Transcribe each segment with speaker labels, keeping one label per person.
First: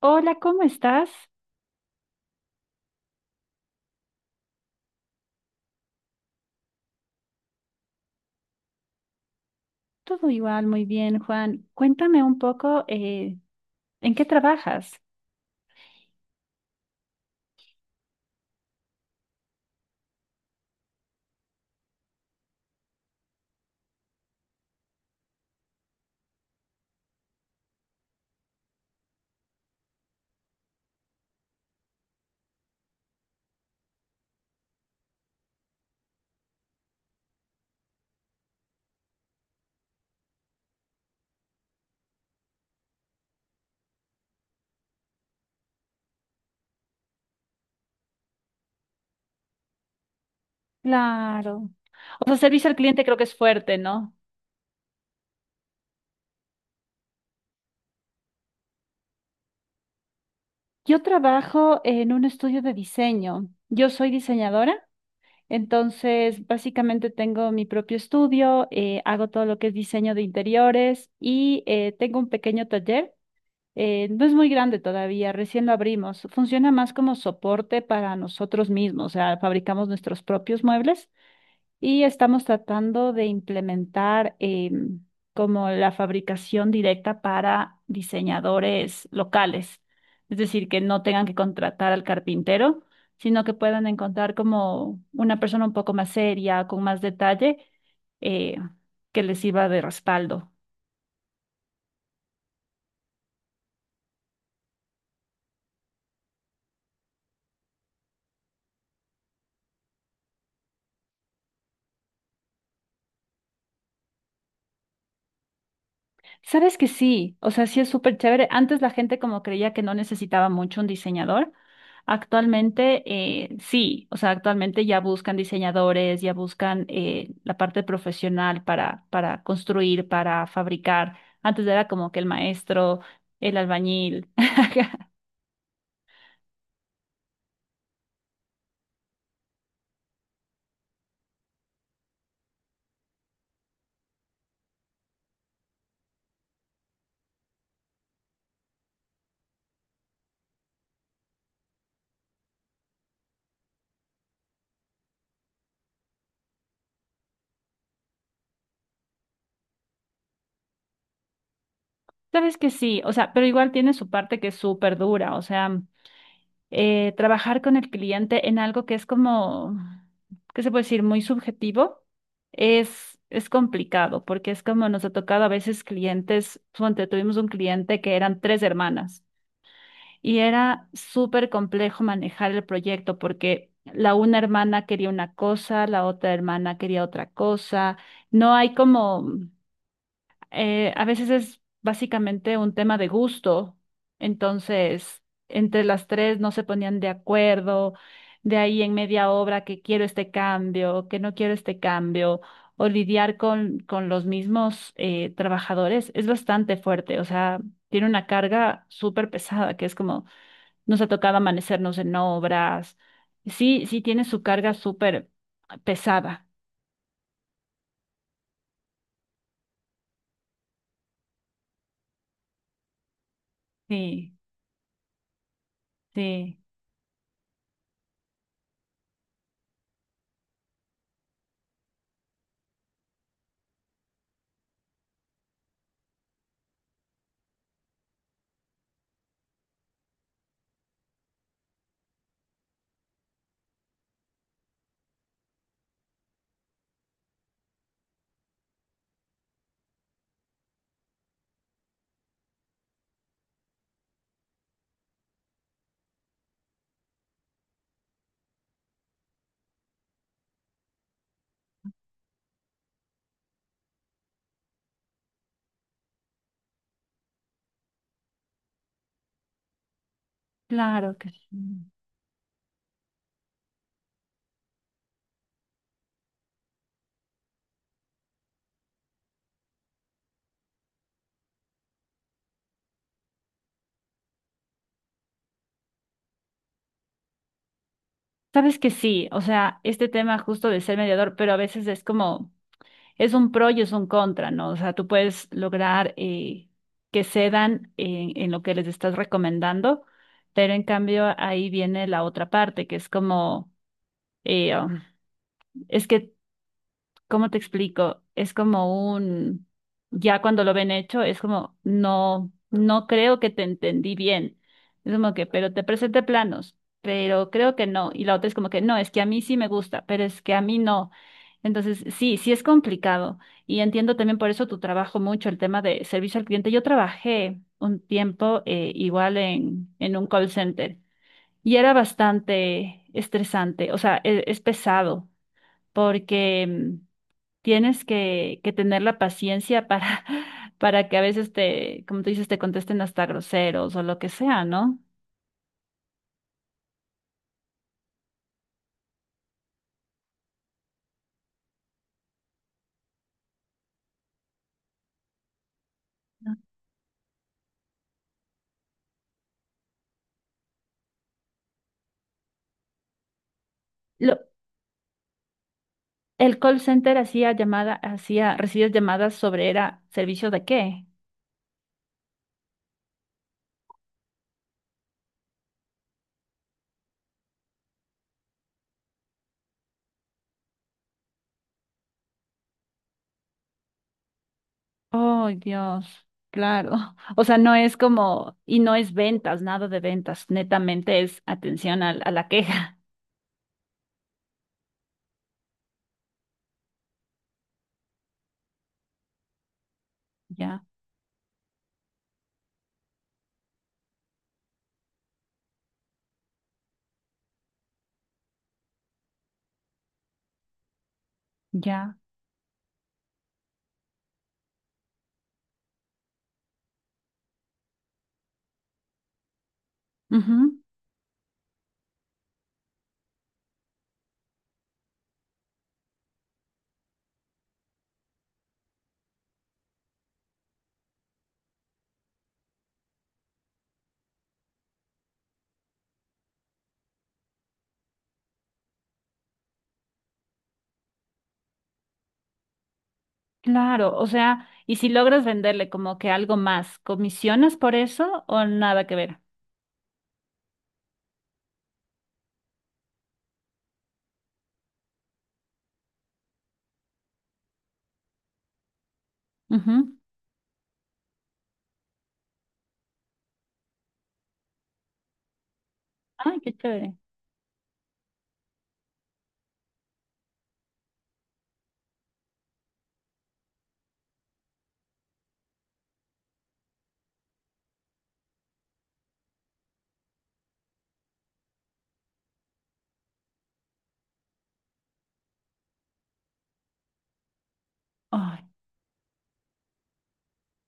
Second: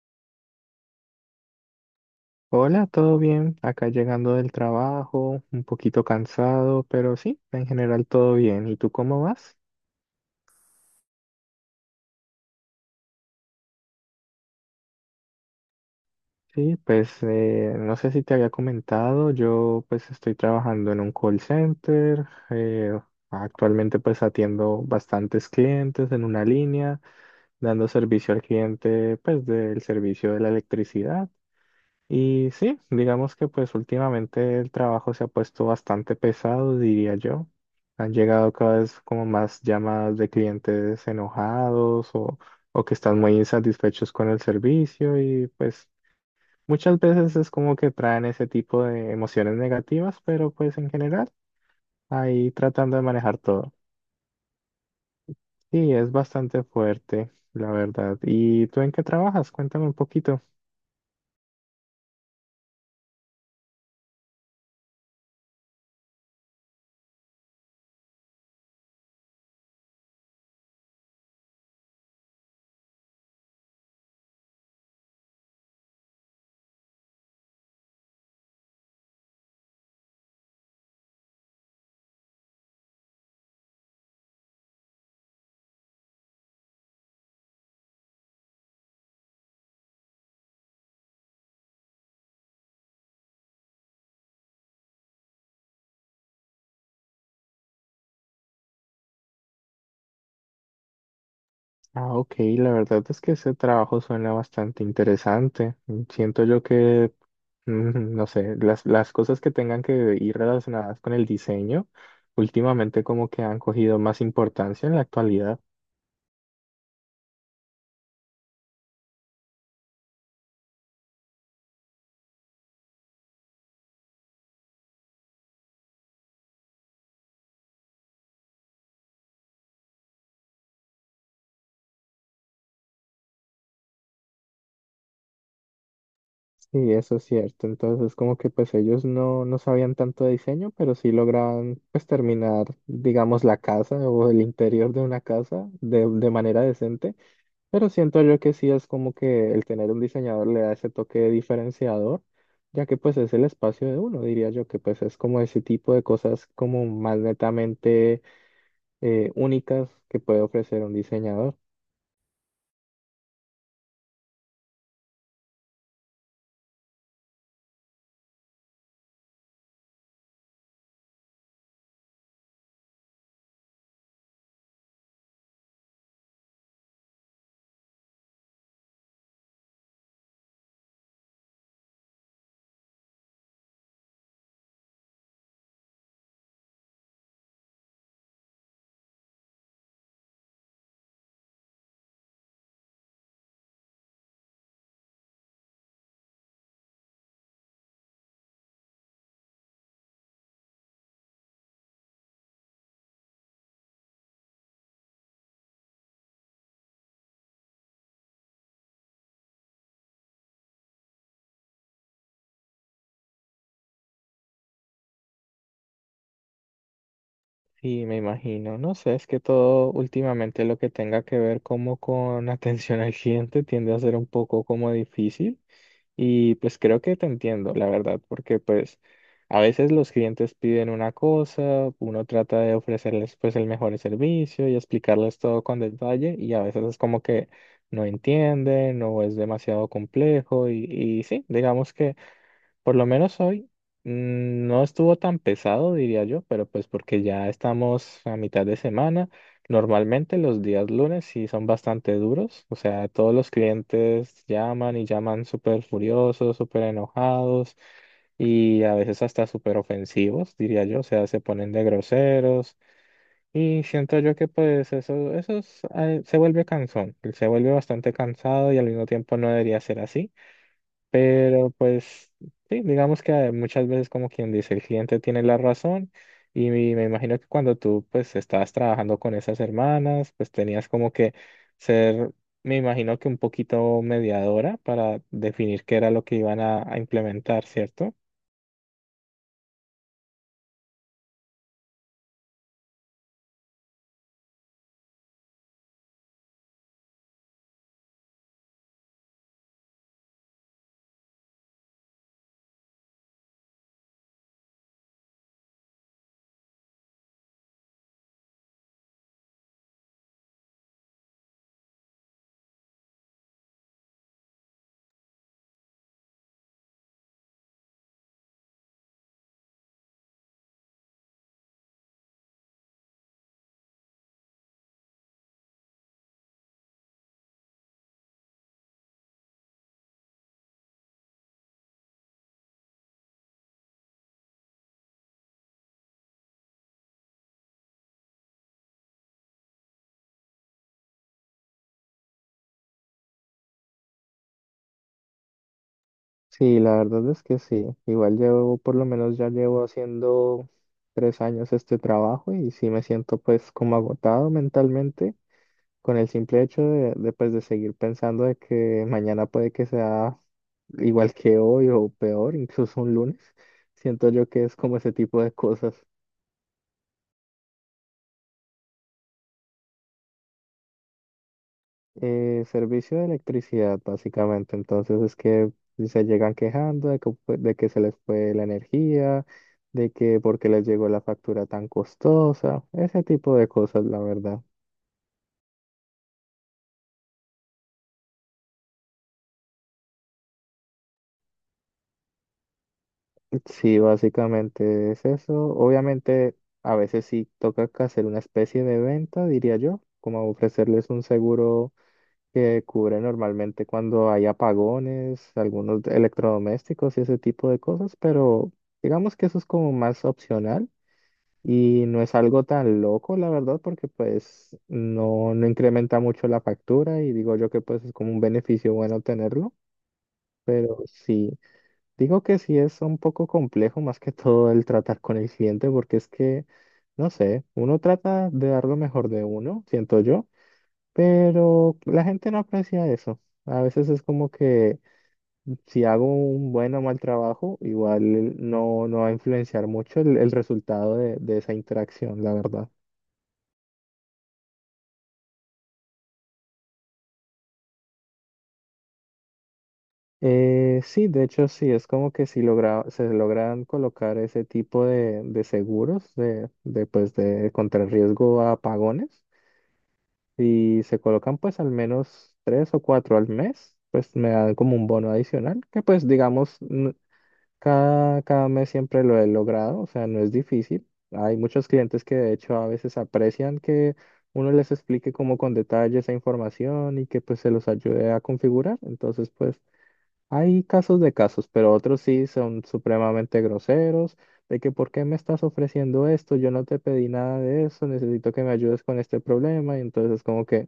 Speaker 1: Hola, ¿cómo estás?
Speaker 2: Hola, ¿todo bien? Acá llegando del trabajo, un poquito cansado, pero sí, en general todo bien. ¿Y tú cómo vas?
Speaker 1: Todo igual, muy bien, Juan. Cuéntame un poco, ¿en qué trabajas?
Speaker 2: Sí, pues no sé si te había comentado, yo pues estoy trabajando en un call center, actualmente pues atiendo bastantes clientes en una línea, dando servicio al cliente pues del servicio de la electricidad. Y sí, digamos que pues últimamente el trabajo se ha puesto bastante pesado, diría yo. Han llegado cada vez como más llamadas de clientes enojados o que están muy insatisfechos con el servicio y pues muchas veces es como que traen ese tipo de emociones negativas, pero pues en general
Speaker 1: Claro. O sea,
Speaker 2: ahí
Speaker 1: servicio al
Speaker 2: tratando de
Speaker 1: cliente creo que es
Speaker 2: manejar todo.
Speaker 1: fuerte, ¿no?
Speaker 2: Sí, es bastante fuerte, la verdad. ¿Y tú en qué trabajas? Cuéntame un poquito.
Speaker 1: Yo trabajo en un estudio de diseño. Yo soy diseñadora, entonces básicamente tengo mi propio estudio, hago todo lo que es diseño de interiores y tengo un pequeño taller. No es muy grande todavía, recién lo abrimos. Funciona más como soporte para nosotros mismos, o sea, fabricamos nuestros propios muebles. Y estamos tratando de implementar em, como la fabricación directa para diseñadores locales, es decir, que no tengan que contratar al carpintero, sino que puedan encontrar como una persona un poco más seria, con más detalle, eh, que les sirva de respaldo.
Speaker 2: Ah, ok, la verdad es que ese trabajo suena bastante interesante. Mm, siento yo que no sé, las cosas que tengan que ir relacionadas con el diseño, últimamente como que han cogido más importancia en la actualidad.
Speaker 1: Sabes que sí, o sea, sí es súper chévere. Antes la gente como creía que no necesitaba mucho un diseñador. Actualmente sí, o sea, actualmente ya buscan diseñadores, ya buscan la parte profesional para construir, para fabricar. Antes era como que el maestro, el albañil.
Speaker 2: Sí, eso es cierto. Entonces como que pues ellos no, no sabían tanto de diseño, pero sí lograban pues terminar, digamos, la casa o el interior de una casa de manera decente. Pero siento yo que sí es como que el tener un diseñador le da ese toque diferenciador, ya que pues es el espacio de uno, diría yo, que pues es como ese tipo de cosas como más netamente únicas que puede ofrecer un diseñador.
Speaker 1: Sabes que sí, o sea, pero igual tiene su parte que es súper dura, o sea. Trabajar con el cliente en algo que es como, ¿qué se puede decir? Muy subjetivo, es complicado porque es como nos ha tocado a veces clientes, ponte, tuvimos un cliente que eran tres hermanas y era súper complejo manejar el proyecto porque la una hermana quería una cosa, la otra hermana quería otra cosa, no hay como a veces es básicamente un tema de gusto, entonces entre las tres no se ponían de acuerdo, de ahí en media obra que quiero este cambio, que no quiero este cambio, o lidiar con los mismos trabajadores es bastante fuerte, o sea, tiene una carga súper pesada, que es como nos ha tocado amanecernos en obras, sí, tiene su carga súper pesada,
Speaker 2: Y me imagino, no sé, es que todo últimamente lo que tenga que ver como con atención al cliente tiende a ser un
Speaker 1: sí,
Speaker 2: poco como difícil. Y
Speaker 1: sí,
Speaker 2: pues creo que te entiendo, la verdad, porque pues a veces los clientes piden una cosa, uno trata de ofrecerles pues el mejor servicio y explicarles todo con detalle y a veces es como que no entienden o es demasiado complejo y sí, digamos que... Por lo menos hoy no estuvo tan pesado, diría yo, pero pues porque ya estamos a mitad de semana. Normalmente los días lunes sí son bastante duros, o sea, todos los clientes llaman y llaman súper furiosos, súper enojados y a veces hasta súper ofensivos, diría yo, o sea, se ponen de groseros y siento yo que pues eso es, se vuelve cansón, se vuelve bastante cansado y al mismo tiempo no debería ser así.
Speaker 1: claro que
Speaker 2: Pero
Speaker 1: sí.
Speaker 2: pues sí, digamos que muchas veces como quien dice, el cliente tiene la razón y me imagino que cuando tú pues estabas trabajando con esas hermanas, pues tenías como que ser, me imagino que un poquito mediadora para definir qué era lo que iban a implementar, ¿cierto?
Speaker 1: Sabes que sí, o sea, este tema justo de ser mediador, pero a veces es como, es un pro y es un contra, ¿no? O sea, tú puedes lograr que cedan en lo que les estás recomendando, pero en cambio ahí viene la otra parte, que es como, eh, um, es que ¿cómo te explico? Es como un, ya cuando lo ven hecho, es como, no, no creo que te entendí bien. Es como que, pero te presenté planos, pero creo que no. Y la otra es como que, no, es que a mí sí me gusta, pero es que a mí no. Entonces, sí es complicado. Y entiendo también por eso tu trabajo mucho, el tema de servicio al cliente. Yo trabajé un tiempo igual en un call center y era bastante estresante, o sea, es pesado porque... tienes que tener la paciencia para, para que a veces te, como tú dices, te contesten hasta groseros o lo que sea, ¿no?
Speaker 2: Sí, la verdad es que sí. Igual llevo, por lo menos ya llevo haciendo 3 años este trabajo y sí me siento pues como agotado mentalmente, con el simple hecho pues, de seguir pensando de que mañana puede que sea igual que hoy o peor, incluso un lunes, siento
Speaker 1: Lo,
Speaker 2: yo que es como ese tipo de cosas.
Speaker 1: el call center hacía llamada, hacía, recibías llamadas sobre era servicio de qué.
Speaker 2: Servicio de electricidad, básicamente. Entonces es que se llegan quejando de que se les fue la energía, de que porque les llegó la factura tan costosa, ese tipo de cosas, la verdad.
Speaker 1: Oh, Dios, claro. O sea, no es como, y no es ventas, nada de ventas, netamente es atención a, la queja.
Speaker 2: Sí, básicamente es eso. Obviamente, a veces sí toca que hacer una especie de venta, diría yo, como
Speaker 1: Ya,
Speaker 2: ofrecerles un seguro que cubre normalmente cuando hay apagones, algunos electrodomésticos y ese tipo de cosas, pero digamos que eso es como más opcional y
Speaker 1: ya.
Speaker 2: no es algo tan loco, la verdad, porque pues no, no incrementa mucho la factura y digo yo que pues es como un beneficio bueno tenerlo,
Speaker 1: Ujú.
Speaker 2: pero sí. Digo que sí es un poco complejo más que todo el tratar con el cliente porque es que, no sé, uno trata de dar lo mejor de uno, siento yo, pero la gente no aprecia eso. A veces es como que si hago un buen o mal trabajo, igual no, no va a influenciar mucho el resultado de esa interacción, la verdad.
Speaker 1: Claro, o sea, y si logras venderle como que algo más, ¿comisionas por eso o nada que ver?
Speaker 2: Sí, de hecho sí, es como que si logra, se logran colocar ese tipo de seguros pues, de contrarriesgo a apagones. Si se colocan pues al menos tres o cuatro al mes, pues me dan como un bono adicional, que pues
Speaker 1: Ay, qué
Speaker 2: digamos,
Speaker 1: chévere.
Speaker 2: cada mes siempre lo he logrado, o sea, no es difícil. Hay muchos clientes que de hecho a veces aprecian que uno les explique como con detalle esa información y que pues se los ayude a configurar. Entonces pues hay casos de casos, pero otros sí son supremamente groseros, de que ¿por qué me estás ofreciendo esto? Yo no te pedí nada de eso, necesito que
Speaker 1: Ay,
Speaker 2: me ayudes con este problema y entonces como que...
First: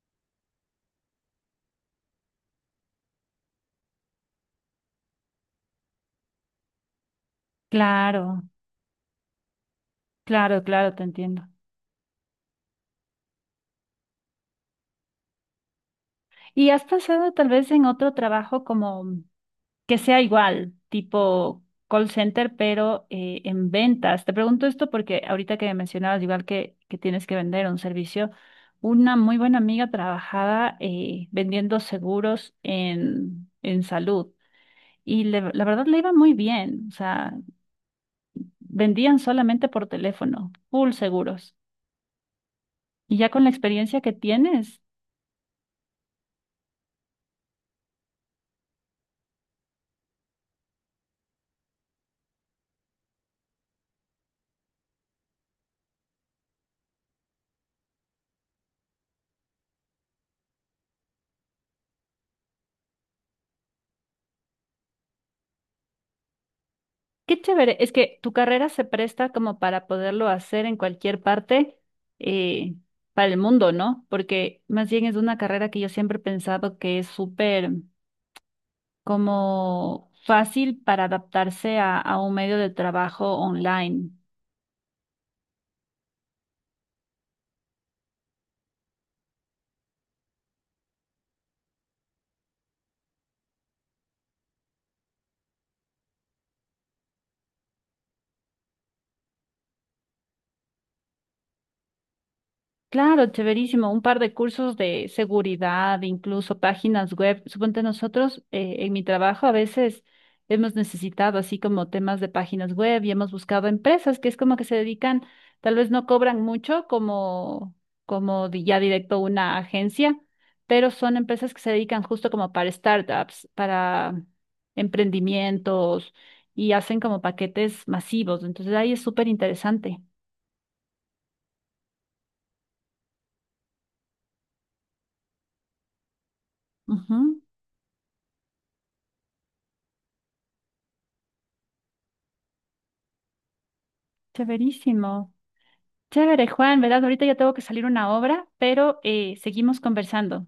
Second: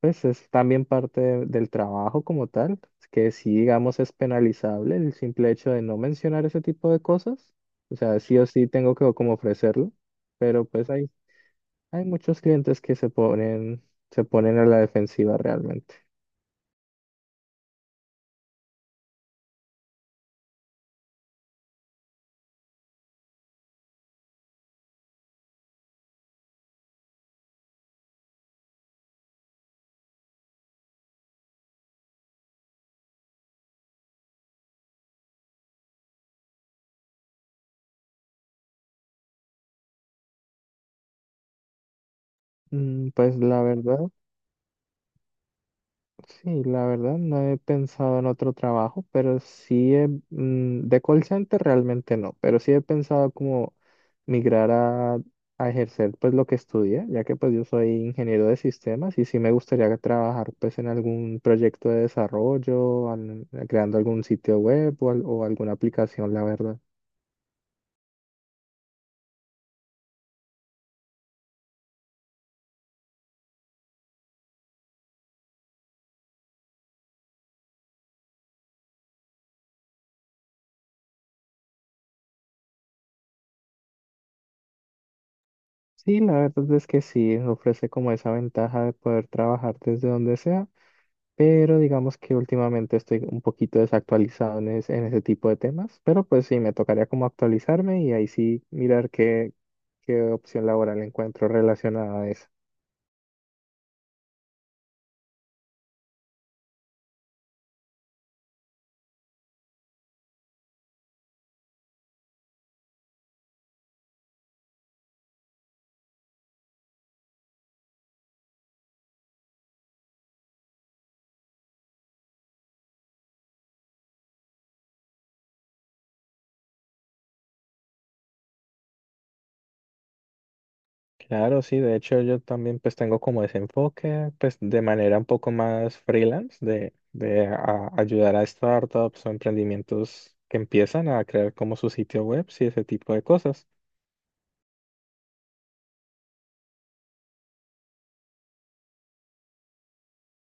Speaker 2: Pues es también parte del trabajo como tal, que sí, digamos, es penalizable el simple hecho de no mencionar ese tipo de cosas. O sea, sí
Speaker 1: claro,
Speaker 2: o sí tengo que como ofrecerlo,
Speaker 1: claro,
Speaker 2: pero pues
Speaker 1: claro, te
Speaker 2: hay,
Speaker 1: entiendo.
Speaker 2: hay muchos clientes que se ponen a la defensiva realmente.
Speaker 1: ¿Y has pasado tal vez en otro trabajo como que sea igual, tipo call center, pero en ventas? Te pregunto esto porque ahorita que mencionabas, igual que tienes que vender un servicio, una muy buena amiga trabajaba vendiendo seguros en salud y la verdad le iba muy bien, o sea, vendían solamente por teléfono, full seguros.
Speaker 2: Mm,
Speaker 1: Y ya
Speaker 2: pues
Speaker 1: con la
Speaker 2: la
Speaker 1: experiencia
Speaker 2: verdad.
Speaker 1: que tienes
Speaker 2: Sí, la verdad no he pensado en otro trabajo, pero sí he, de call center realmente no, pero sí he pensado como migrar a ejercer pues lo que estudié, ya que pues yo soy ingeniero de sistemas y sí me gustaría trabajar pues en algún proyecto de desarrollo, creando algún sitio web o alguna aplicación, la verdad.
Speaker 1: qué chévere, es que tu carrera se presta como para poderlo hacer en cualquier parte eh, para el mundo, ¿no? Porque más bien es una carrera que yo siempre he pensado que es súper como fácil para adaptarse a un medio de trabajo online.
Speaker 2: Sí, la verdad es que sí, ofrece como esa ventaja de poder trabajar desde donde sea, pero digamos que últimamente estoy un poquito desactualizado en ese tipo de temas, pero pues sí, me tocaría como actualizarme y ahí sí mirar qué, qué opción laboral encuentro relacionada a eso.
Speaker 1: Claro, chéverísimo. Un par de cursos de seguridad, incluso páginas web. Suponte nosotros en mi trabajo a veces hemos necesitado así como temas de páginas web y hemos buscado empresas que es como que se dedican, tal vez no cobran mucho como, como ya directo una agencia, pero son empresas que se dedican justo como para startups, para emprendimientos y hacen como paquetes masivos. Entonces ahí es súper interesante.
Speaker 2: Claro, sí, de hecho yo también pues tengo como ese enfoque, pues de manera un poco más freelance,
Speaker 1: Ujú.
Speaker 2: ayudar a startups o emprendimientos que empiezan a crear como su sitio web y ese tipo de cosas.
Speaker 1: Chéverísimo. Chévere, Juan, ¿verdad? Ahorita ya tengo que salir una obra, pero seguimos conversando.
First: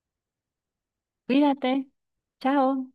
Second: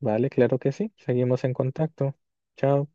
Speaker 2: Vale, claro que sí, seguimos en
Speaker 1: Cuídate.
Speaker 2: contacto. Chao.
Speaker 1: Chao.